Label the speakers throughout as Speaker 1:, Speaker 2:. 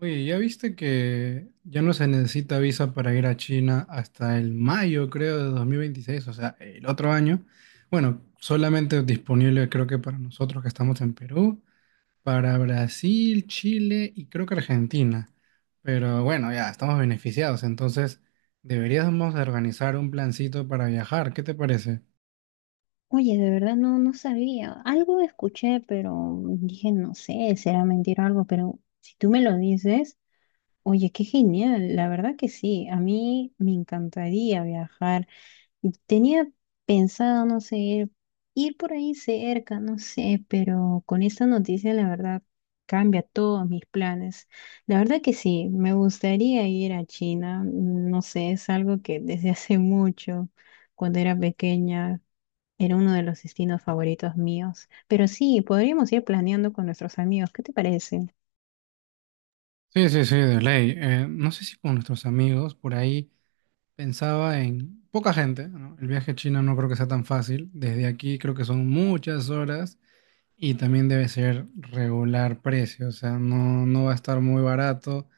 Speaker 1: Oye, ¿ya viste que ya no se necesita visa para ir a China hasta el mayo, creo, de 2026, o sea, el otro año. Bueno, solamente disponible creo que para nosotros que estamos en Perú, para Brasil, Chile y creo que Argentina. Pero bueno, ya estamos beneficiados, entonces deberíamos de organizar un plancito para viajar. ¿Qué te parece?
Speaker 2: Oye, de verdad no, no sabía. Algo escuché, pero dije, no sé, será mentira o algo, pero si tú me lo dices, oye, qué genial. La verdad que sí, a mí me encantaría viajar. Y tenía pensado, no sé, ir por ahí cerca, no sé, pero con esta noticia, la verdad, cambia todos mis planes. La verdad que sí, me gustaría ir a China. No sé, es algo que desde hace mucho, cuando era pequeña. Era uno de los destinos favoritos míos. Pero sí, podríamos ir planeando con nuestros amigos. ¿Qué te parece?
Speaker 1: Sí, sí, sí, de ley. No sé si con nuestros amigos por ahí. Pensaba en poca gente, ¿no? El viaje a China no creo que sea tan fácil. Desde aquí creo que son muchas horas y también debe ser regular precio, o sea, no, no va a estar muy barato.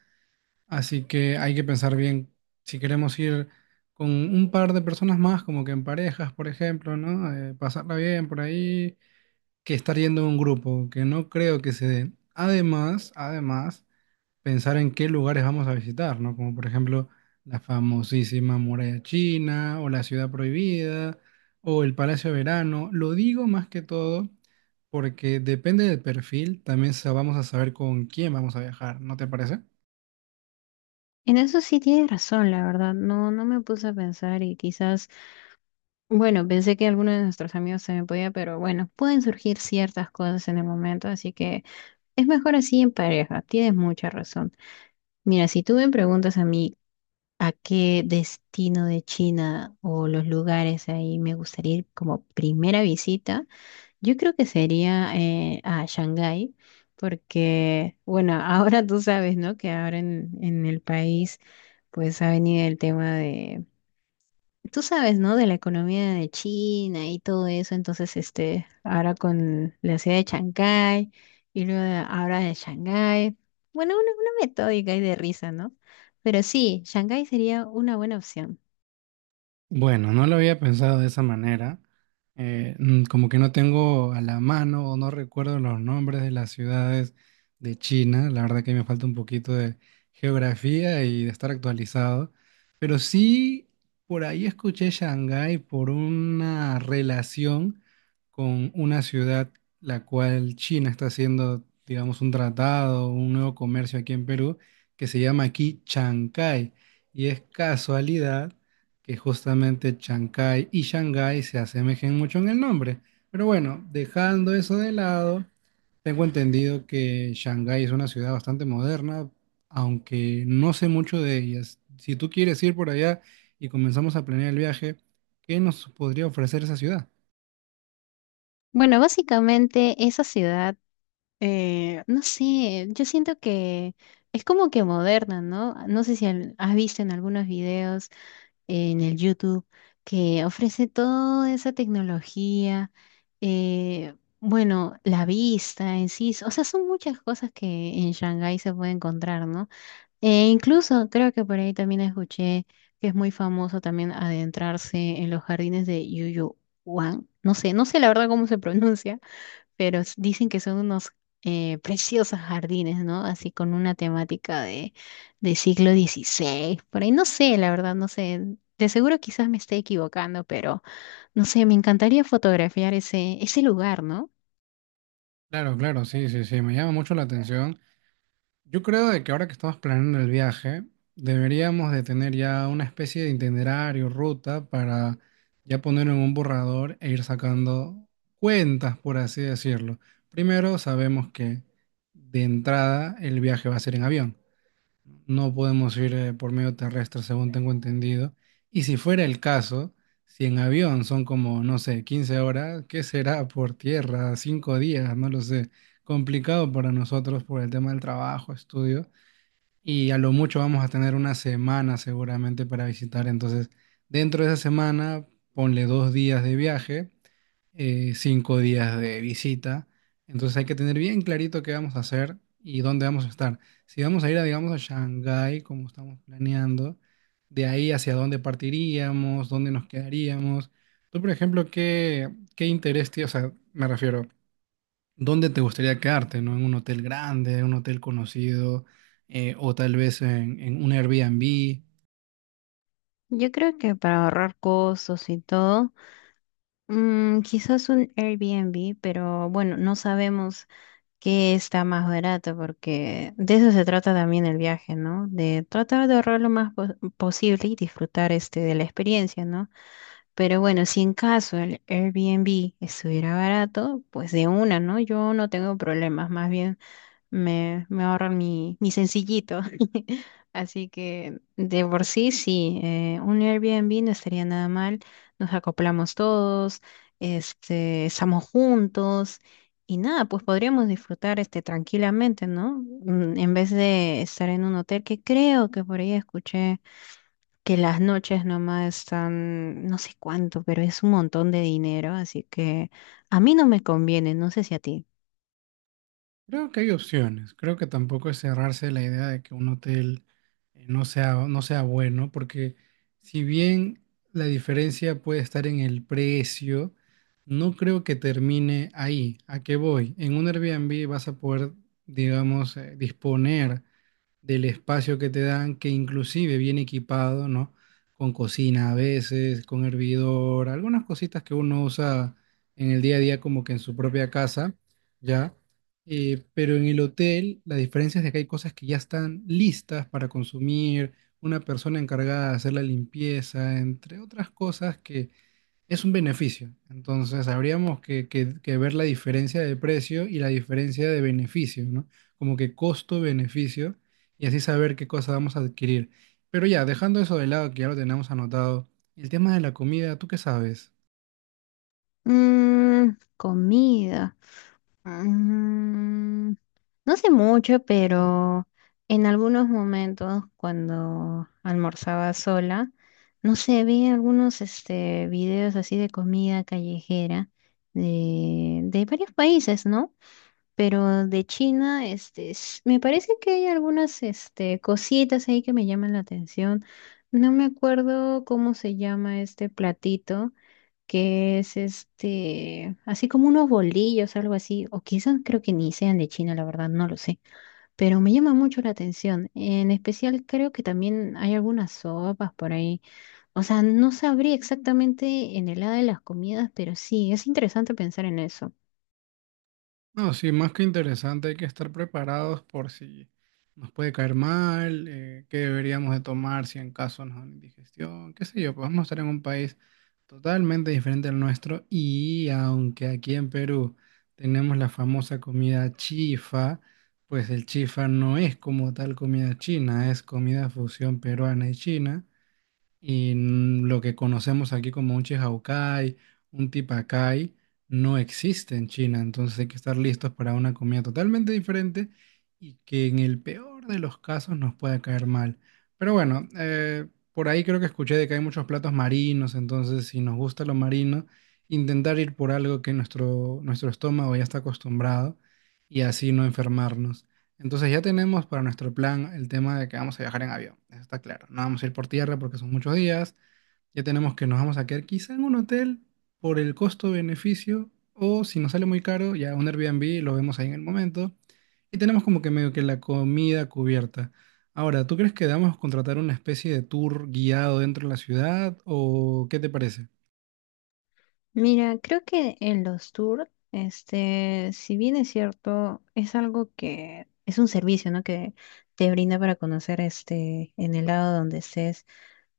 Speaker 1: Así que hay que pensar bien si queremos ir con un par de personas más, como que en parejas, por ejemplo, ¿no? Pasarla bien por ahí, que estar yendo en un grupo, que no creo que se dé. Además, pensar en qué lugares vamos a visitar, ¿no? Como por ejemplo la famosísima Muralla China o la Ciudad Prohibida o el Palacio de Verano. Lo digo más que todo porque depende del perfil, también vamos a saber con quién vamos a viajar, ¿no te parece?
Speaker 2: En eso sí tienes razón, la verdad. No, no me puse a pensar y quizás, bueno, pensé que alguno de nuestros amigos se me podía, pero bueno, pueden surgir ciertas cosas en el momento, así que es mejor así en pareja. Tienes mucha razón. Mira, si tú me preguntas a mí a qué destino de China o los lugares ahí me gustaría ir como primera visita, yo creo que sería a Shanghái, porque, bueno, ahora tú sabes, ¿no? Que ahora en el país, pues ha venido el tema de, tú sabes, ¿no? De la economía de China y todo eso. Entonces, este, ahora con la ciudad de Shanghái y luego ahora de Shanghái. Bueno, una metódica y de risa, ¿no? Pero sí, Shanghái sería una buena opción.
Speaker 1: Bueno, no lo había pensado de esa manera. Como que no tengo a la mano o no recuerdo los nombres de las ciudades de China. La verdad que me falta un poquito de geografía y de estar actualizado. Pero sí, por ahí escuché Shanghái por una relación con una ciudad la cual China está haciendo, digamos, un tratado, un nuevo comercio aquí en Perú que se llama aquí Chancay. Y es casualidad que justamente Chancay y Shanghái se asemejen mucho en el nombre. Pero bueno, dejando eso de lado, tengo entendido que Shanghái es una ciudad bastante moderna, aunque no sé mucho de ellas. Si tú quieres ir por allá y comenzamos a planear el viaje, ¿qué nos podría ofrecer esa ciudad?
Speaker 2: Bueno, básicamente esa ciudad. No sé, yo siento que es como que moderna, ¿no? No sé si has visto en algunos videos, en el YouTube, que ofrece toda esa tecnología. eh, bueno, la vista en sí, o sea, son muchas cosas que en Shanghái se puede encontrar, ¿no? E incluso creo que por ahí también escuché que es muy famoso también adentrarse en los jardines de Yuyu Wang, no sé, no sé la verdad cómo se pronuncia, pero dicen que son unos preciosos jardines, ¿no? Así con una temática de siglo XVI, por ahí no sé, la verdad, no sé. De seguro quizás me esté equivocando, pero no sé, me encantaría fotografiar ese lugar, ¿no?
Speaker 1: Claro, claro, sí, sí, sí, me llama mucho la atención. Yo creo de que ahora que estamos planeando el viaje, deberíamos de tener ya una especie de itinerario, ruta, para ya ponerlo en un borrador e ir sacando cuentas, por así decirlo. Primero, sabemos que de entrada el viaje va a ser en avión. No podemos ir por medio terrestre, según tengo entendido. Y si fuera el caso, si en avión son como, no sé, 15 horas, ¿qué será por tierra? ¿5 días? No lo sé. Complicado para nosotros por el tema del trabajo, estudio. Y a lo mucho vamos a tener una semana seguramente para visitar. Entonces, dentro de esa semana, ponle 2 días de viaje, 5 días de visita. Entonces hay que tener bien clarito qué vamos a hacer y dónde vamos a estar. Si vamos a ir, a, digamos, a Shanghái, como estamos planeando, de ahí hacia dónde partiríamos, dónde nos quedaríamos. Tú, por ejemplo, ¿qué, qué interés tienes? O sea, me refiero, ¿dónde te gustaría quedarte, no? ¿En un hotel grande, un hotel conocido, o tal vez en, un Airbnb?
Speaker 2: Yo creo que para ahorrar costos y todo, quizás un Airbnb, pero bueno, no sabemos que está más barato, porque de eso se trata también el viaje, ¿no? De tratar de ahorrar lo más posible y disfrutar este de la experiencia, ¿no? Pero bueno, si en caso el Airbnb estuviera barato, pues de una, ¿no? Yo no tengo problemas, más bien me ahorran mi sencillito. Así que de por sí, sí, un Airbnb no estaría nada mal. Nos acoplamos todos, este, estamos juntos y nada, pues podríamos disfrutar este tranquilamente, ¿no? En vez de estar en un hotel que creo que por ahí escuché que las noches nomás están, no sé cuánto, pero es un montón de dinero, así que a mí no me conviene, no sé si a ti.
Speaker 1: Creo que hay opciones. Creo que tampoco es cerrarse la idea de que un hotel no sea, bueno, porque si bien la diferencia puede estar en el precio, no creo que termine ahí. ¿A qué voy? En un Airbnb vas a poder, digamos, disponer del espacio que te dan, que inclusive viene equipado, ¿no? Con cocina a veces, con hervidor, algunas cositas que uno usa en el día a día como que en su propia casa, ¿ya? Pero en el hotel la diferencia es de que hay cosas que ya están listas para consumir, una persona encargada de hacer la limpieza, entre otras cosas que es un beneficio. Entonces, habríamos que ver la diferencia de precio y la diferencia de beneficio, ¿no? Como que costo-beneficio y así saber qué cosa vamos a adquirir. Pero ya, dejando eso de lado, que ya lo tenemos anotado, el tema de la comida, ¿tú qué sabes?
Speaker 2: Mmm, comida. Mm, no sé mucho, pero en algunos momentos cuando almorzaba sola, no sé, vi algunos este, videos así de comida callejera de varios países, ¿no? Pero de China, este, me parece que hay algunas este, cositas ahí que me llaman la atención. No me acuerdo cómo se llama este platito que es este, así como unos bolillos, algo así, o quizás creo que ni sean de China, la verdad, no lo sé, pero me llama mucho la atención. En especial creo que también hay algunas sopas por ahí. O sea, no sabría exactamente en el lado de las comidas, pero sí, es interesante pensar en eso.
Speaker 1: No, sí, más que interesante, hay que estar preparados por si nos puede caer mal, qué deberíamos de tomar si en caso nos da una indigestión, qué sé yo, pues vamos a estar en un país totalmente diferente al nuestro y aunque aquí en Perú tenemos la famosa comida chifa, pues el chifa no es como tal comida china, es comida fusión peruana y china. Y lo que conocemos aquí como un Chihaukai, un Tipakai, no existe en China. Entonces hay que estar listos para una comida totalmente diferente y que en el peor de los casos nos pueda caer mal. Pero bueno, por ahí creo que escuché de que hay muchos platos marinos. Entonces, si nos gusta lo marino, intentar ir por algo que nuestro estómago ya está acostumbrado y así no enfermarnos. Entonces ya tenemos para nuestro plan el tema de que vamos a viajar en avión, eso está claro. No vamos a ir por tierra porque son muchos días. Ya tenemos que nos vamos a quedar quizá en un hotel por el costo-beneficio o si nos sale muy caro, ya un Airbnb lo vemos ahí en el momento. Y tenemos como que medio que la comida cubierta. Ahora, ¿tú crees que debamos contratar una especie de tour guiado dentro de la ciudad o qué te parece?
Speaker 2: Mira, creo que en los tours, este, si bien es cierto, es algo que es un servicio, ¿no? Que te brinda para conocer este, en el lado donde estés,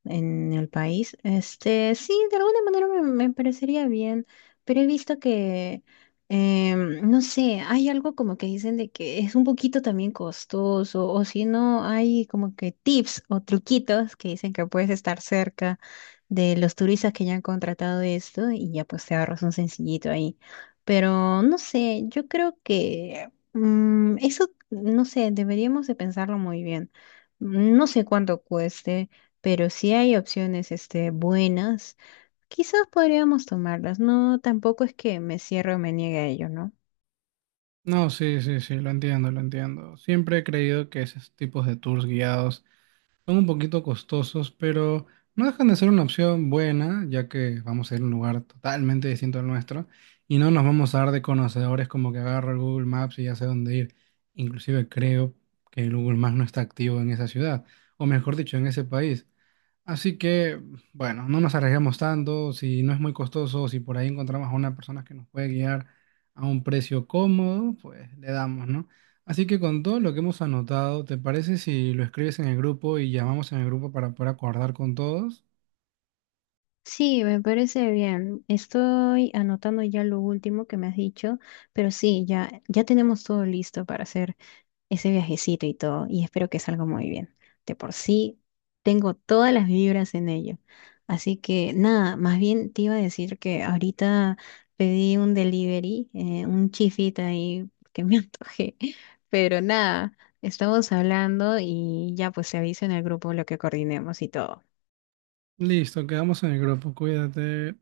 Speaker 2: en el país. Este, sí, de alguna manera me parecería bien, pero he visto que, no sé, hay algo como que dicen de que es un poquito también costoso, o si no, hay como que tips o truquitos que dicen que puedes estar cerca de los turistas que ya han contratado esto y ya pues te ahorras un sencillito ahí. Pero no sé, yo creo que eso, no sé, deberíamos de pensarlo muy bien. No sé cuánto cueste, pero sí hay opciones este, buenas. Quizás podríamos tomarlas. No, tampoco es que me cierre o me niegue a ello, ¿no?
Speaker 1: No, sí, sí, sí, lo entiendo, lo entiendo. Siempre he creído que esos tipos de tours guiados son un poquito costosos, pero no dejan de ser una opción buena, ya que vamos a ir a un lugar totalmente distinto al nuestro y no nos vamos a dar de conocedores como que agarro el Google Maps y ya sé dónde ir. Inclusive creo que el Google Maps no está activo en esa ciudad, o mejor dicho, en ese país. Así que, bueno, no nos arriesgamos tanto, si no es muy costoso, si por ahí encontramos a una persona que nos puede guiar a un precio cómodo, pues le damos, ¿no? Así que con todo lo que hemos anotado, ¿te parece si lo escribes en el grupo y llamamos en el grupo para poder acordar con todos?
Speaker 2: Sí, me parece bien. Estoy anotando ya lo último que me has dicho, pero sí, ya, ya tenemos todo listo para hacer ese viajecito y todo, y espero que salga muy bien. De por sí, tengo todas las vibras en ello. Así que nada, más bien te iba a decir que ahorita pedí un delivery, un chifita ahí que me antojé, pero nada, estamos hablando y ya pues se avisa en el grupo lo que coordinemos y todo.
Speaker 1: Listo, quedamos en el grupo, cuídate.